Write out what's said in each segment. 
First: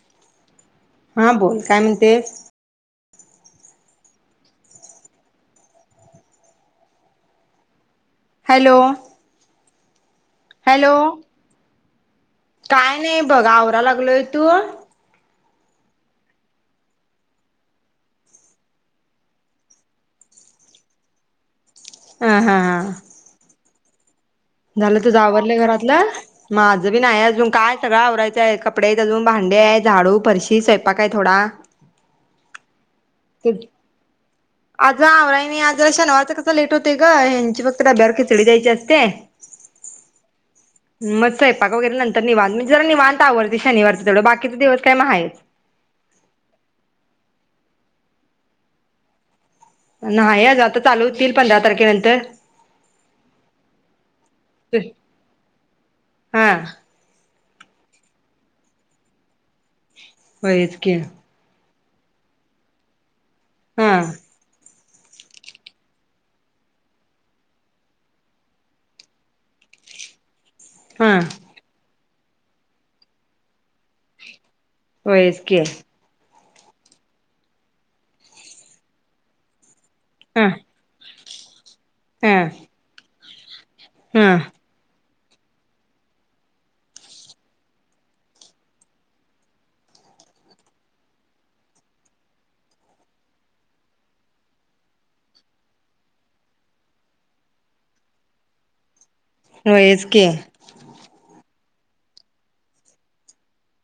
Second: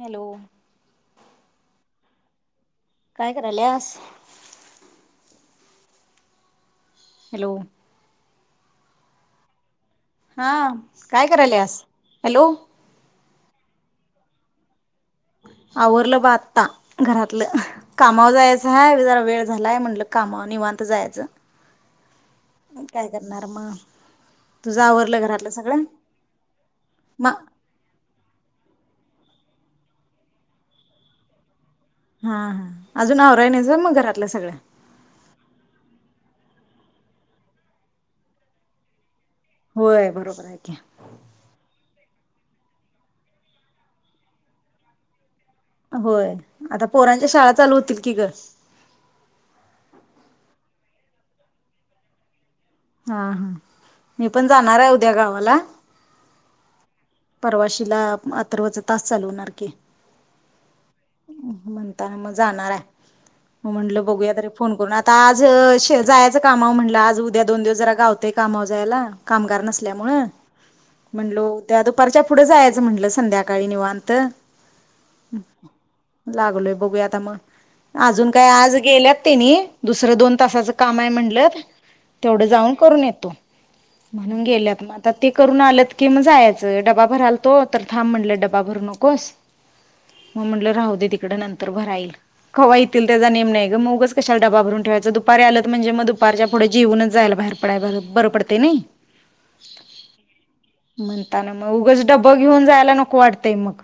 Hello हा बोल काय म्हण ते काय करायल्यास हॅलो हॅलो हा हॅलो काय करायल्यास हॅलो काय नाही बघ आवराय लागलोय तू आवरलं ब आत्ता घरातलं कामावर जायचं हाय जरा वेळ झालाय म्हटलं कामावर निवांत जायाचं हा हा काय करनार मग तुझं झालं तुज आवरलं घरातलं आवरलंय सगळं? घरातलं माझं बी नाय म अजून हा काय सगळं आवरायचं कपडे आयेत अजून भांडे आहेत झाडू फरशी स्वयंपाक आहे थोडा हा हा अजून आवराय ते नाहीच वे मग घरात आज आवराय नाही आज शनिवार कस लेट होतय ग ह्यांची फक्त डब्यांवर खचडी द्यायची असते होय बरोबर आहे कि गे नंतर निवांत म्हणजे जरा निवांत आवरतय शनवारच तेवढ बाकीचे दिवस काय मग आहेच होय आता पोरांच्या शाळा चालू होतील की ग नाही आज आता चालू होतील पंधरा तारखेनंतर हा हा मी पण जाणार आहे उद्या गावाला हा परवाशीला अत्तर्वच तास चालू होणार की होयंच की म्हणताना मग जाणार आहे म म्हटलं हा बघूया तरी फोन करून आता आज जायचं कामाव म्हटलं आज द्या दोन दिवस जरा गावतय कामाव जायला कामगार नसल्यामुळे हा म्हणलो त्या पारच्या पुढं जायचं म्हटलं संध्याकाळी निवांत होयंच की लागलोय बघूया आता मग अजून काय आज गेल्यात तेनी दुसरं दोन हा तासाच काम आहे म्हण ते हा तेवढं जाऊन करून येतो हा म्हणून गेल्यात म आता ते करून आलत कि मग जायचं डबा भरायल तो तर थांब म्हणलं डबा भरू नकोस मग म्हणलं राहू दे तिकड नंतर भराईल कवा येतील त्याचा नेम नाही ग मगच कशाला डबा भरून ठेवायचं दुपारी आत म्हणजे मग दुपारच्या पुढे जीऊनच जायला बाहेर पडाय बरं बरं पडते नाही होय हेच क्या! म्हणताना उगच डबं घेऊन जायला नको वाटतंय मग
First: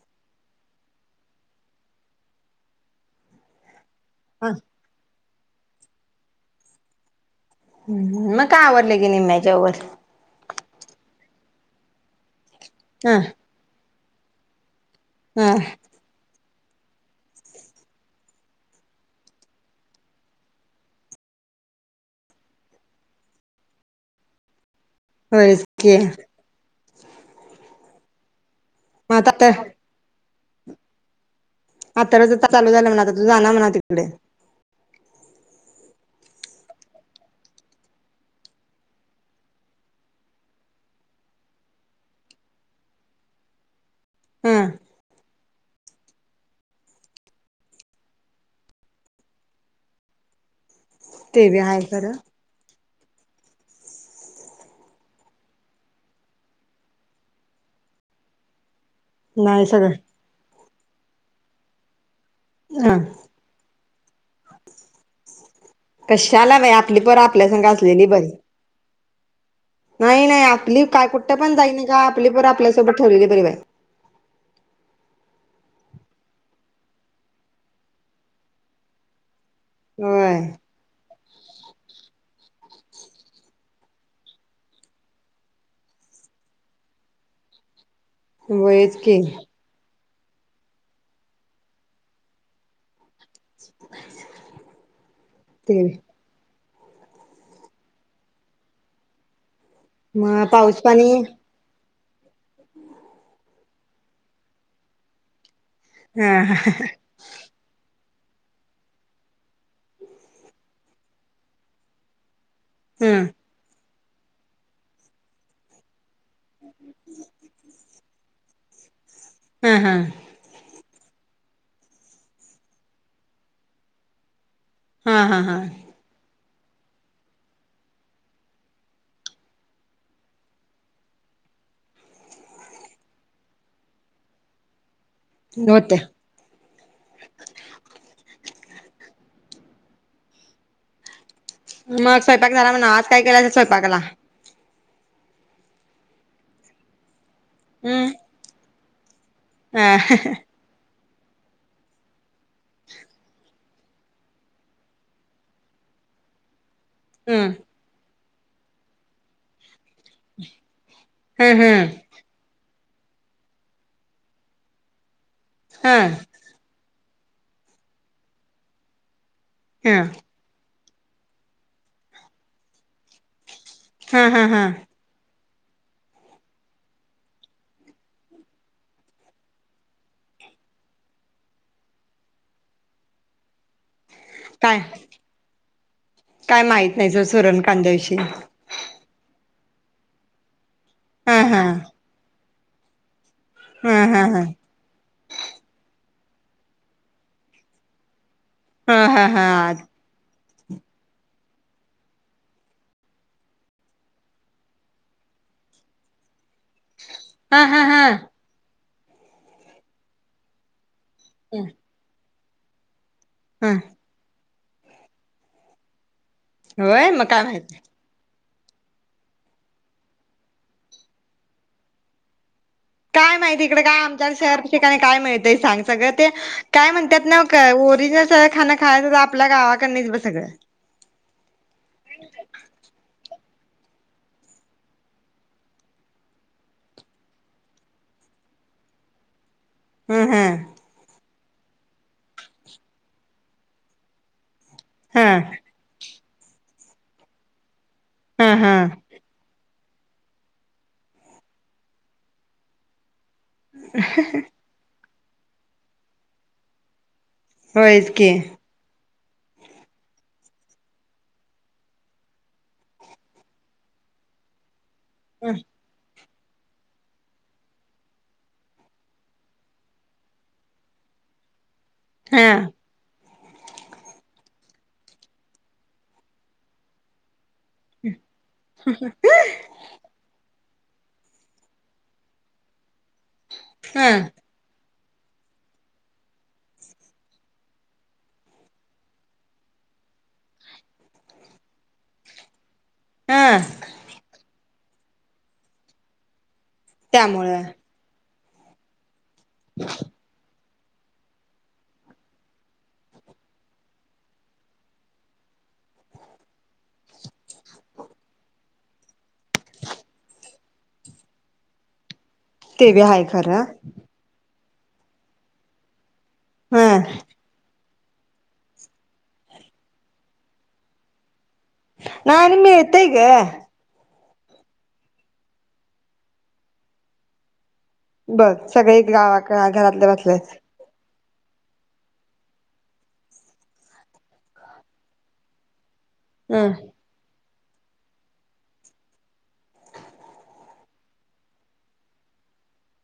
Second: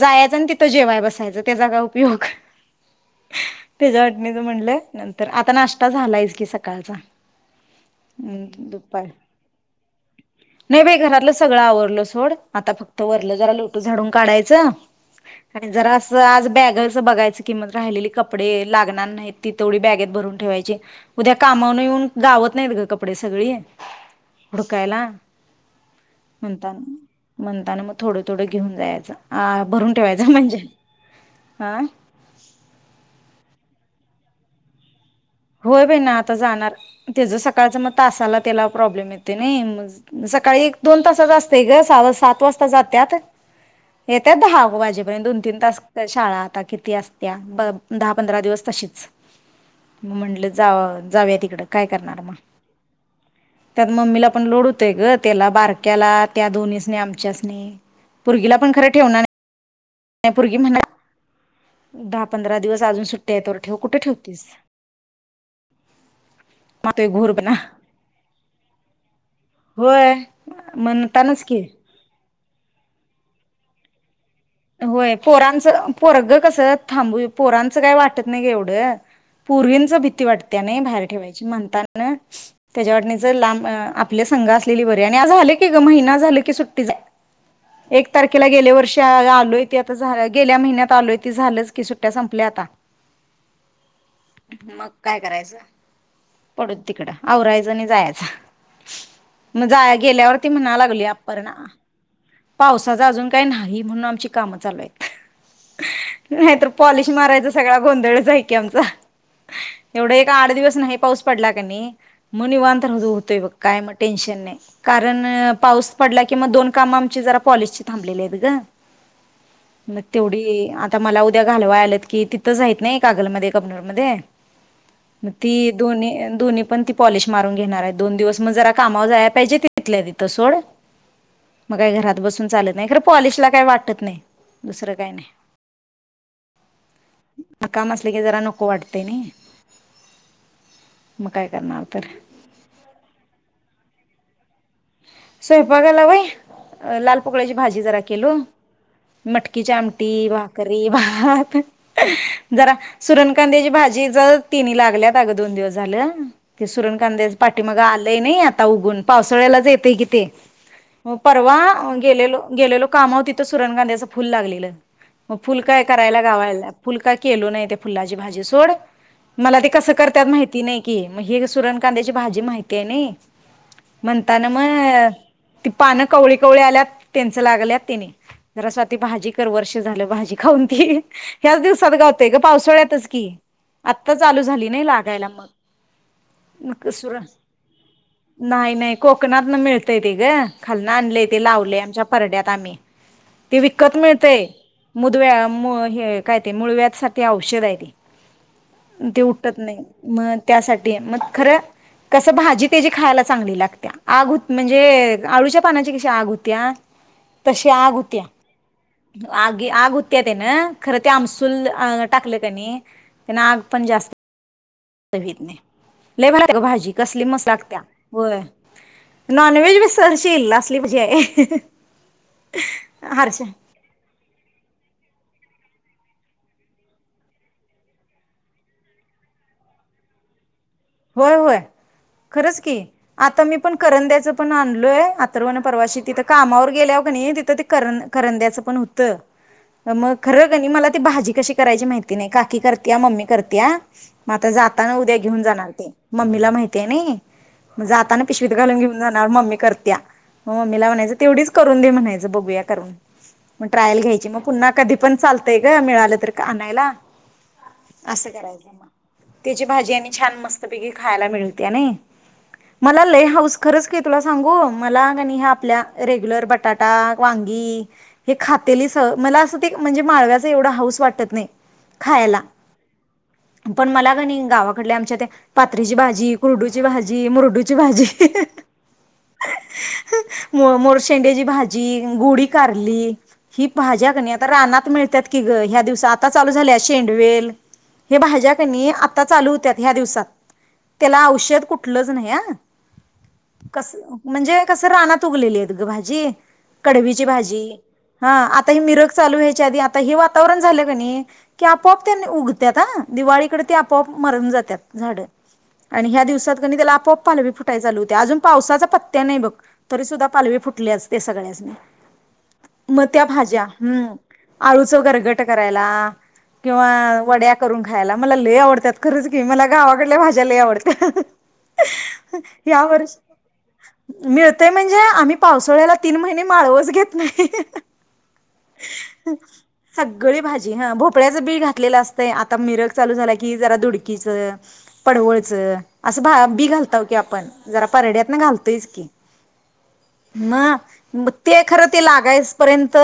जायाचन तिथं जेवाया बसायचं त्याचा काय उपयोग त्याच्या वाटणीच ह म्हणलं नंत तर आता नाष्टा झालायस की सकाळचा! म काय आवडलं दुपारी गेले त्याच्यावर! नाही बाई घरातलं सगळं आवरलं सोड! आता फक्त ह वरलं जरा येते झाडून! काढायच! ह आणि जरा अस आज बॅग बघायच की राहिलेली कपडे लागणार नाही ती तेवढी बॅगेत भरून ठेवायची उद्या कामाऊन येऊन गावात नाहीत ग कपडे सगळे! याला वयस्कीय म्हणता म्हणताना थोडे थोडे घेऊन मग आता तर जायाचं! भरून ठेवायच! म्हणजे हा आता रजा चालू झालं म्हणा आता तू जाणार म्हणाती! दे होय बाई मी आता जाणार तस सकाळच मग तासाला त्याला प्रॉब्लेम येतोय नी सकाळी एक दोन तासाच असतय ग सात वाजता जात्यात येत्या हा दहा येत्यात माझी बहिण किती असत्या दहा पंधरा दिवस तशीच! म्हटलं जावा! जाऊया ते बी तिकड आहे काय खरं करणार म त्यात मम्मीला पण लोड होतय ग त्याला बारक्याला त्या दोन्हीसनी आमच्याच सनी पोरगिला पण खर नाही सगळ माय पोरगी म्हणल दहा पंधरा दिवस हा अजून सुट्ट्या ये तोवर ठेव कुठ ठेवतीस कशाला बाई आपली आता पोर घोरत आपल्या ना संग असलेली बरी नाही नाही आपली काय कुठं पण की जाई नी काय आपली पोर आप आपल्यासोबत ठेवलेली बरी बाय! होय पोरांच पोरग कस थांबू पोरांचं काय वाटत नाही ग एवढं पोरींची भीती होय वाटते नाही बाहेर! ठेवायची म्हणतान त्याच्या वाटनी च लांब आपले संघ असलेली बरी आणि झालं की ग महिना झाल की सुट्टी झा एक तारखेला गेले होयच वर्ष की आता झा गेल्या महिन्यात आलोय त झालंच की सुट्ट्या संपल्या आता! मग काय करायचं! ते पडू तिकडं आवरायच नी जायाच! मग जा मग गेल्यावरती म्हणा पाऊस लागली पाणी अपर्णा! पावसाचा अजून काही नाही म्हणून आमची काम चालू आहेत. हा नाहीतर हा पॉलिश मारायच सगळा गोंधळ [unintelligible] एवढा एक आठ दिवस नाही पाऊस पडला कनाई हा [unintelligible] टेन्शन नाही कारण पाऊस पडला की मग दोन कामं आमची जरा पॉलिश ची थांबलेली आहेत ग. हा मग हा तेवढी आता मला त्या घालवाय आल्यात कि तिथंच आहेत नाही कागलमध्ये कमनर मध्ये हा हा हा ती दोन्ही दोन्ही पण ति पॉलिश मारून घेणार हाय दोन दिवस म जरा कामावर जायला पाहिजे तिथल्या तिथं सोड, म काय घरात बसून चालत नाही. खरं पॉलिशला काय वाटत नाय दुसरा काय नाय होते आता काम असलं की जरा वाटतय ना मग स्वयंपाक झाला म्हणा आज काय केलं स्वयंपाला स्वयंपाकाला वय लाल पोळ्याची भाजी जरा हम्म केलो. मटकीची ह आमटी भाकरी भाकरी ह जरा सुरण कांद्याची भाजी ज तिन लागल्यात अगं दोन दिवस झालं. ते सुरण कांद्या हम्म पाठी मगा आल ते नाही आता उगू न पावसाळ्याला [unintelligible] ते परवा हम्म हम्म गेलोलो गेलेलो कामाव तिथं सुरण कांद्याचं फुल लागलेलं. मग फुल काय हा करायला लावायला फुलका, केलो नाही ते फुलाची भाजी सोड मला ते कसं करत्यात माहिती नाही. के म्हणजे ही सुरण कांद्याची भाजी माहिती आहे नई. हा [unintelligible] हा हा हा [unintelligible] ती पानं कवळी कवळी आल्यात त्यांच लागल्यात तिने जरा स्वाती भाजी कर वर्ष झालं भाजी खाऊन ती ह्याच दिवसात गावतेय ग पावसाळ्यातच की आत्ता चालू झाली काय नाही लागायला काय मग माहित नाही ज सुरण कांद्याविषयी नाही नाही आ दुकानात मिळतय की ग खालना आणले हा ते हा लावले आमच्या परड्यात. ताम्मी ते हा विकत हा मिळत हा ये मुदव्या म हे काय ते मुळव्यासाठी औषध आहे हा ते ते हा हा उठत नइ मग त्यासाठी मग खर कस भाजी तेजी खायला चांगली लाग आगहूत म्हणजे आळूच्या पानाची कशी आग होत्यात हा तशी हा आग हा हुत्या आगी आग हूत्याात ना खर ते आमसूल अ टाकलेत तने त्यान आग ह पण जास्त तघेतनाइ लय बनवते ग भाजी होय कसली मग काय मस् माहित लाकत्या नाही. वय नॉनवहेज बी सरशी इल असली म्हजी आहे काय हर्षा माहिती इकडे काय आमच्या शहर ठिकाणी काय माहिती ते सागत ग ते काय म्हणतात न का ओरिजिनल सगळ खाण खायच आपल्या गावाकडनच ब सगळ होय होय खरच की आता मी पण करंदयाच पण आणलय आर्थव न परवाशी तीथ कामावर गेल्याव कनी तीथ ते करन करंदयाच पण होत अ मग ह हा खरं त्यांनी मला ती भाजी कशी करायची माहीती नई काकी करतेया मंम्मी करतेया म आता जा तानू उ्या हा घेऊन जाणार मम्मीला माहीतीये नई जाताना हा पिशवीत हा घालून घेऊ जाणार मंम्मी करत त्या म मंम्मी ला म्हणायच तेवढीच करून दे म्हणायच बघूया करून म ट्रायल घ्यायची म पुन्हा कदीप पण चालतय ग मिळाल तर का आणायला होयच आस की करायच म त्याची भाजी आणि छान मस् सगळी ही खायाला मीळत्या नई मला लई हाऊस खरच की तुला सांगू मला ग नी हाआपल्या रे युलर बटाटा वांगी हे खातेली स मला अस ते म्हणजे माळव्याचा एवढ हाऊस वाटत नाइ खायला हा पण मला का गावा कडल्या आमच्या त्या पातरीची भाजी कुरडूची भाजी मुरडू कसली भाजी ह ह ह मोरशेंडे्याची भाजी गोडी कारली ही हा भाज्या क नाही आता रानात मिळते त्यात की ग ह्या दिवसआता चालू झाल्या शेंडवेल हे भाज्या कणी आता चालू होत्या ह्या दिवसात त्याला औषध कुठलंच नाही हं हा कसल म्हणजे कस रानात उगलेली आहेत ग भाजी कडवीची भाजी त्यामुळं हा आता हे मिरग चालू व्हायच्या आधी आता हे वातावरण झालय ते कणी की आपोआप त्यां उगतात ह दिवाळीकडे ते आपोआप मरून जातात झाड आणि ह्या दिवसात कनी त्याला आपोआप पालवी फुटते काय चालू होतंय अजून पावसाचा पत्त्या नाही बघ तरी सुद्धा पालवी असती फुटल्याच ते सगळ्याचनी ते बी आहे खरं आळूचं गरगट करायला हा किंवा वड्या करून खायला मला आवडत्यात खरच की मला गावाकडे भाज्या भाज्या लय आवडत्या हं हं नाही आणि मिळतय ग मिळतय म्हणजे आम्ही पावसाळ्याला तीन महिने माळवच घेत नाही बग सगळे गावात घरातले बसलेत याचं बी घातलेलं असतंय, आता मिरग चालू झाला की जरा दुडकीच पडवळचं असं भा ह बी घालताव की आपण. जरा परड्यात ना घालतोयच की, मं म् ते खरं ते लागायस पर्यंत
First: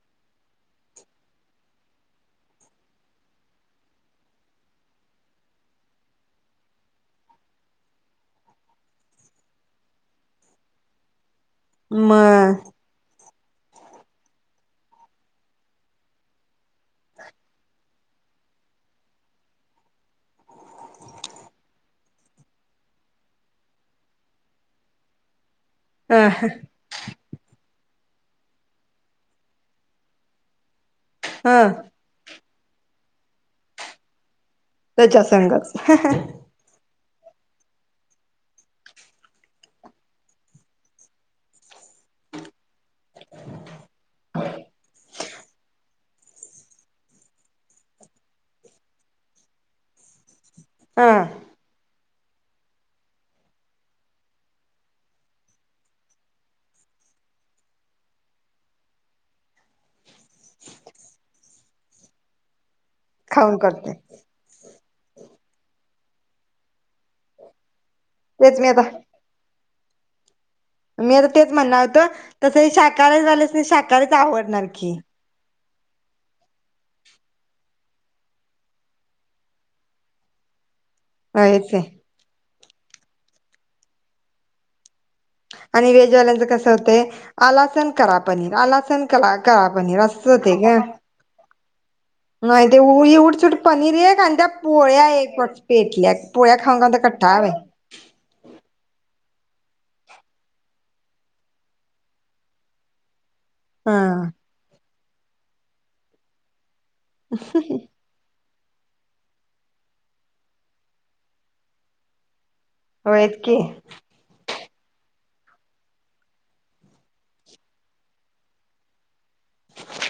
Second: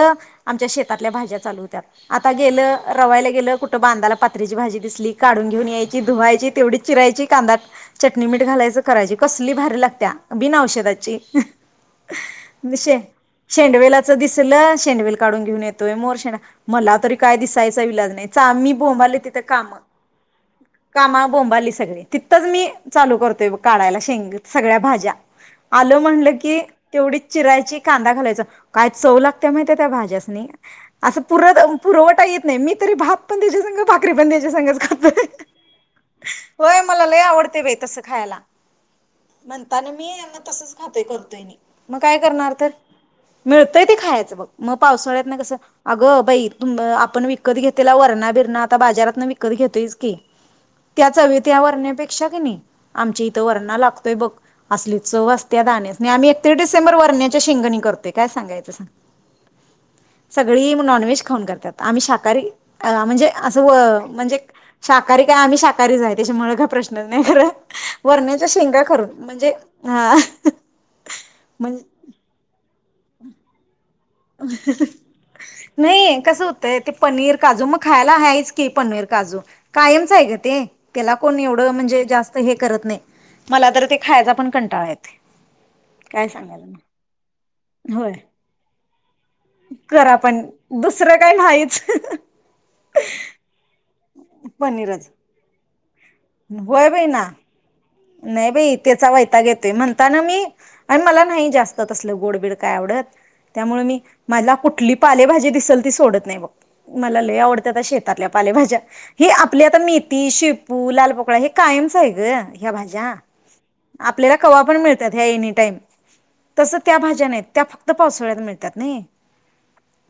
आमच्या शेतातल्या भाज्या चालू होत्यात. आता गेलं रवायला गेलं कुठं बांधाला पात्रीची भाजी दिसली काढून घेऊन यायची धुवायची तेवढी चिरायची कांदात चटणी मिठ घालायचं करायची कसली भारी लागत्या बिन औषधाची. मं शे शेंडवेलाच दिसलं शेंडवेल काढून घेऊन येतोय. मोर शेंडा मला तरी काय दिसायचा विलाज नाही चा मी बोंबाले तिथं कामं कामा बोंबालीच. सगळे, तिथंच मी चालू करतोय बग काढायला शेंग सगळ्या भाज्या. आलं ह म्हणलं की तेवढीच चिरायची कांदा घालायचं काय चव लागत्या माहिते काय भाज्यासनी. असं पुरं ह त अं पुरवटाईत. नाही मी तरी भात पण त्याज्यासंगं भाकरी बणित त्याच्या संघच. होय मला लय आवडते बाई तसं खायला. म्हणताना मी यांना तसच खातो करतोय नी. मग काय करणार तर. मिळतय ते खायचं बघ. म पावसाळ्यात न कसं, अगं बाई तुम अं आपण विकत घेतलेला वरणा बिरणा आता बाजारात न विकत घेतोयच की. त्या हा चवित ण्यापेक्षा कनी आमच्या इथं वरणा लागतोय बग, असली चव असत्या रान्यासनी आमी एकतीस डिसेंबर वरण्याची शेंगणी करतोय काय सांगायच सांग. सगळी म नॉनव्हेज खाऊन करत्यात आम्ही शाकाहारी अं म्हणजे खाऊन असं व करते म्हणजे शाकाहारी काय आम्ही शाक करी जाईत त्याजेमुळं काय प्रश्नच नाही खरा. वरण्याच्या तेच मी शेंगा आता करून म्हणजे हां मी आता तेच म्हण्णा होतो तसं शाक कालेज वाल्यासनी शाक तरच आवडणार की. नाही, कसं होतंय ते पनीर काजू म खायला हायच की पनीर काजू कायमचं हाय गं ते. त्याला कोण एवढं हेच आहे म्हणजे जास्त हे रत नाही, मला तर ते खायचा पण कंटाळा येतंय. आणि वेजवाल्यांच कसं होतय, आला सन होय करा पनीर आलासन कला करा पण रास्त होतंय गं. दुसरं काय नाहीच नाही तेव येवचड पणी त्री एकांद्या पोळ्या पनीरच एगोच पेटल्यात पोळ्या होय खाऊंगाआतं बाई ना कट्टाळ आलंय. नाही बाई तेचावयताक येतोय म्हणताना मी आणि मला नाही जास्त तसलं गोडबीड काय आवडत. त्यामुळे हा मी मला कुठली? पालेभाजी दिसलं ती सोडत नाही बघ. मला लई आवडत्याता शेतातल्या? पालेभाज्या हे आपल्या आता मेथी शेपू लाल पोकळा हे कायमच आहे गं. ह्या भाज्या होयच की आपल्याला कवापण फूल मिळतात ह्या ए नीटाईम तसं त्या भाज्या नाहीत त्या फक्त पावसाळ्यात मिळतात नेही.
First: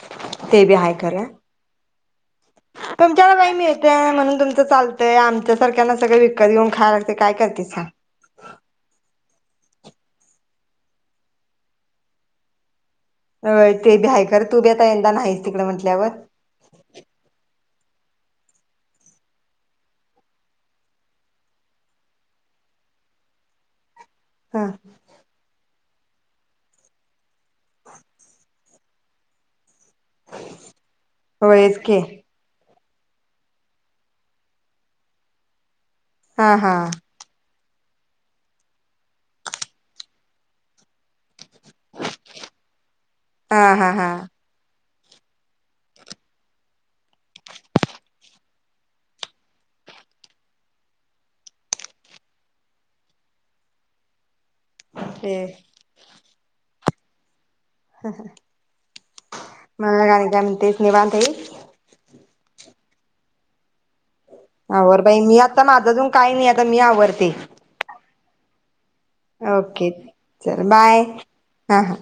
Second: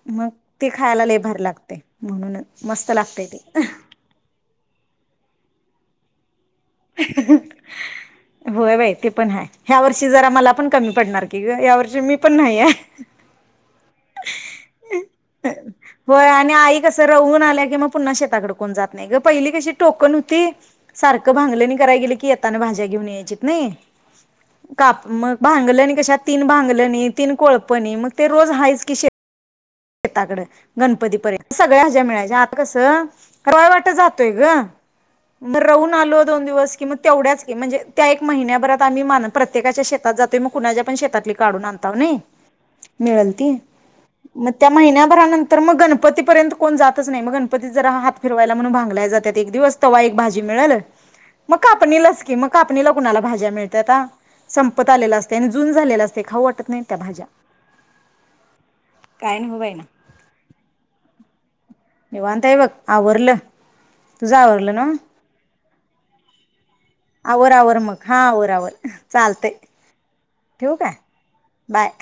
मग ती खायला लई भारी लागते. तुमच्या कडं बाई मिळतंय म्हणून तूमचं चालत ते आमच्या सारख्याना सगळं विक कधी येऊन खायं लागतंय काय करते सां. होय बाई ते पण आहे ह्या वर्षी जरा मला पण कमी पडणार की गं या वर्षी मी पण नाही आहे. होयं ते बी आहे खरं तू बी आता यंदा नाहीस तिकडं म्हंटल्यावर. होय आणि आई कसं रवून आल्या मग पुन्हा शेताकडं कोण जात नाही गं पहिली कशी टोकन होती सारखं भांगलनी कराय गेलो की येताना भाज्या घेऊन यायचीत ने. हा काप मग भांगल्याणी कशात तीन भांगलनी तीन कोळपणी मग ते रोज हाच किसे शेताकडं गणपतीपर्यंत होयच सगळ्या की हज्या मिळायच्या आता कसं हं कराय वाट जातोय गं मग रवून लोवून आलो दोन हा हा दिवस कि मग तेवढ्या म्हणजे त्या एका महि्याभरात आम्ही मा प्रत्येकाच्या शेतात जातोय मग कुणाच्या पण शेत काढून आणं तावं नी मिळलती, हा हा हा महिन्याभरानंतर मग गणपतीपर्यंत कोण जातच नाही मग गणपती जरा हात फिरवायला म्हणून भांगल्या जातात एक दिवस तव्हा एक भाजी मिळलं मग कापणीलाच की मग कापणीला कुणाला भाज्या मिळतात्या संपत आलेल ते असते आणि जुन झालेल असतंय खाऊ वाटंत तूतत नाहीत त्या भाज्या हा ह काय नव्ह बाई ना मला मग आणि काय म्हणतिसं निवांत आहीस. निवांत आहे बघ आवरवरलं तूज आवरलं नव्हं आवर बाई मी आता माझं अजून काही नाही आ आवरं आवरं मग हा आवंर आवरं चालते. ओके चल बाय हा हा.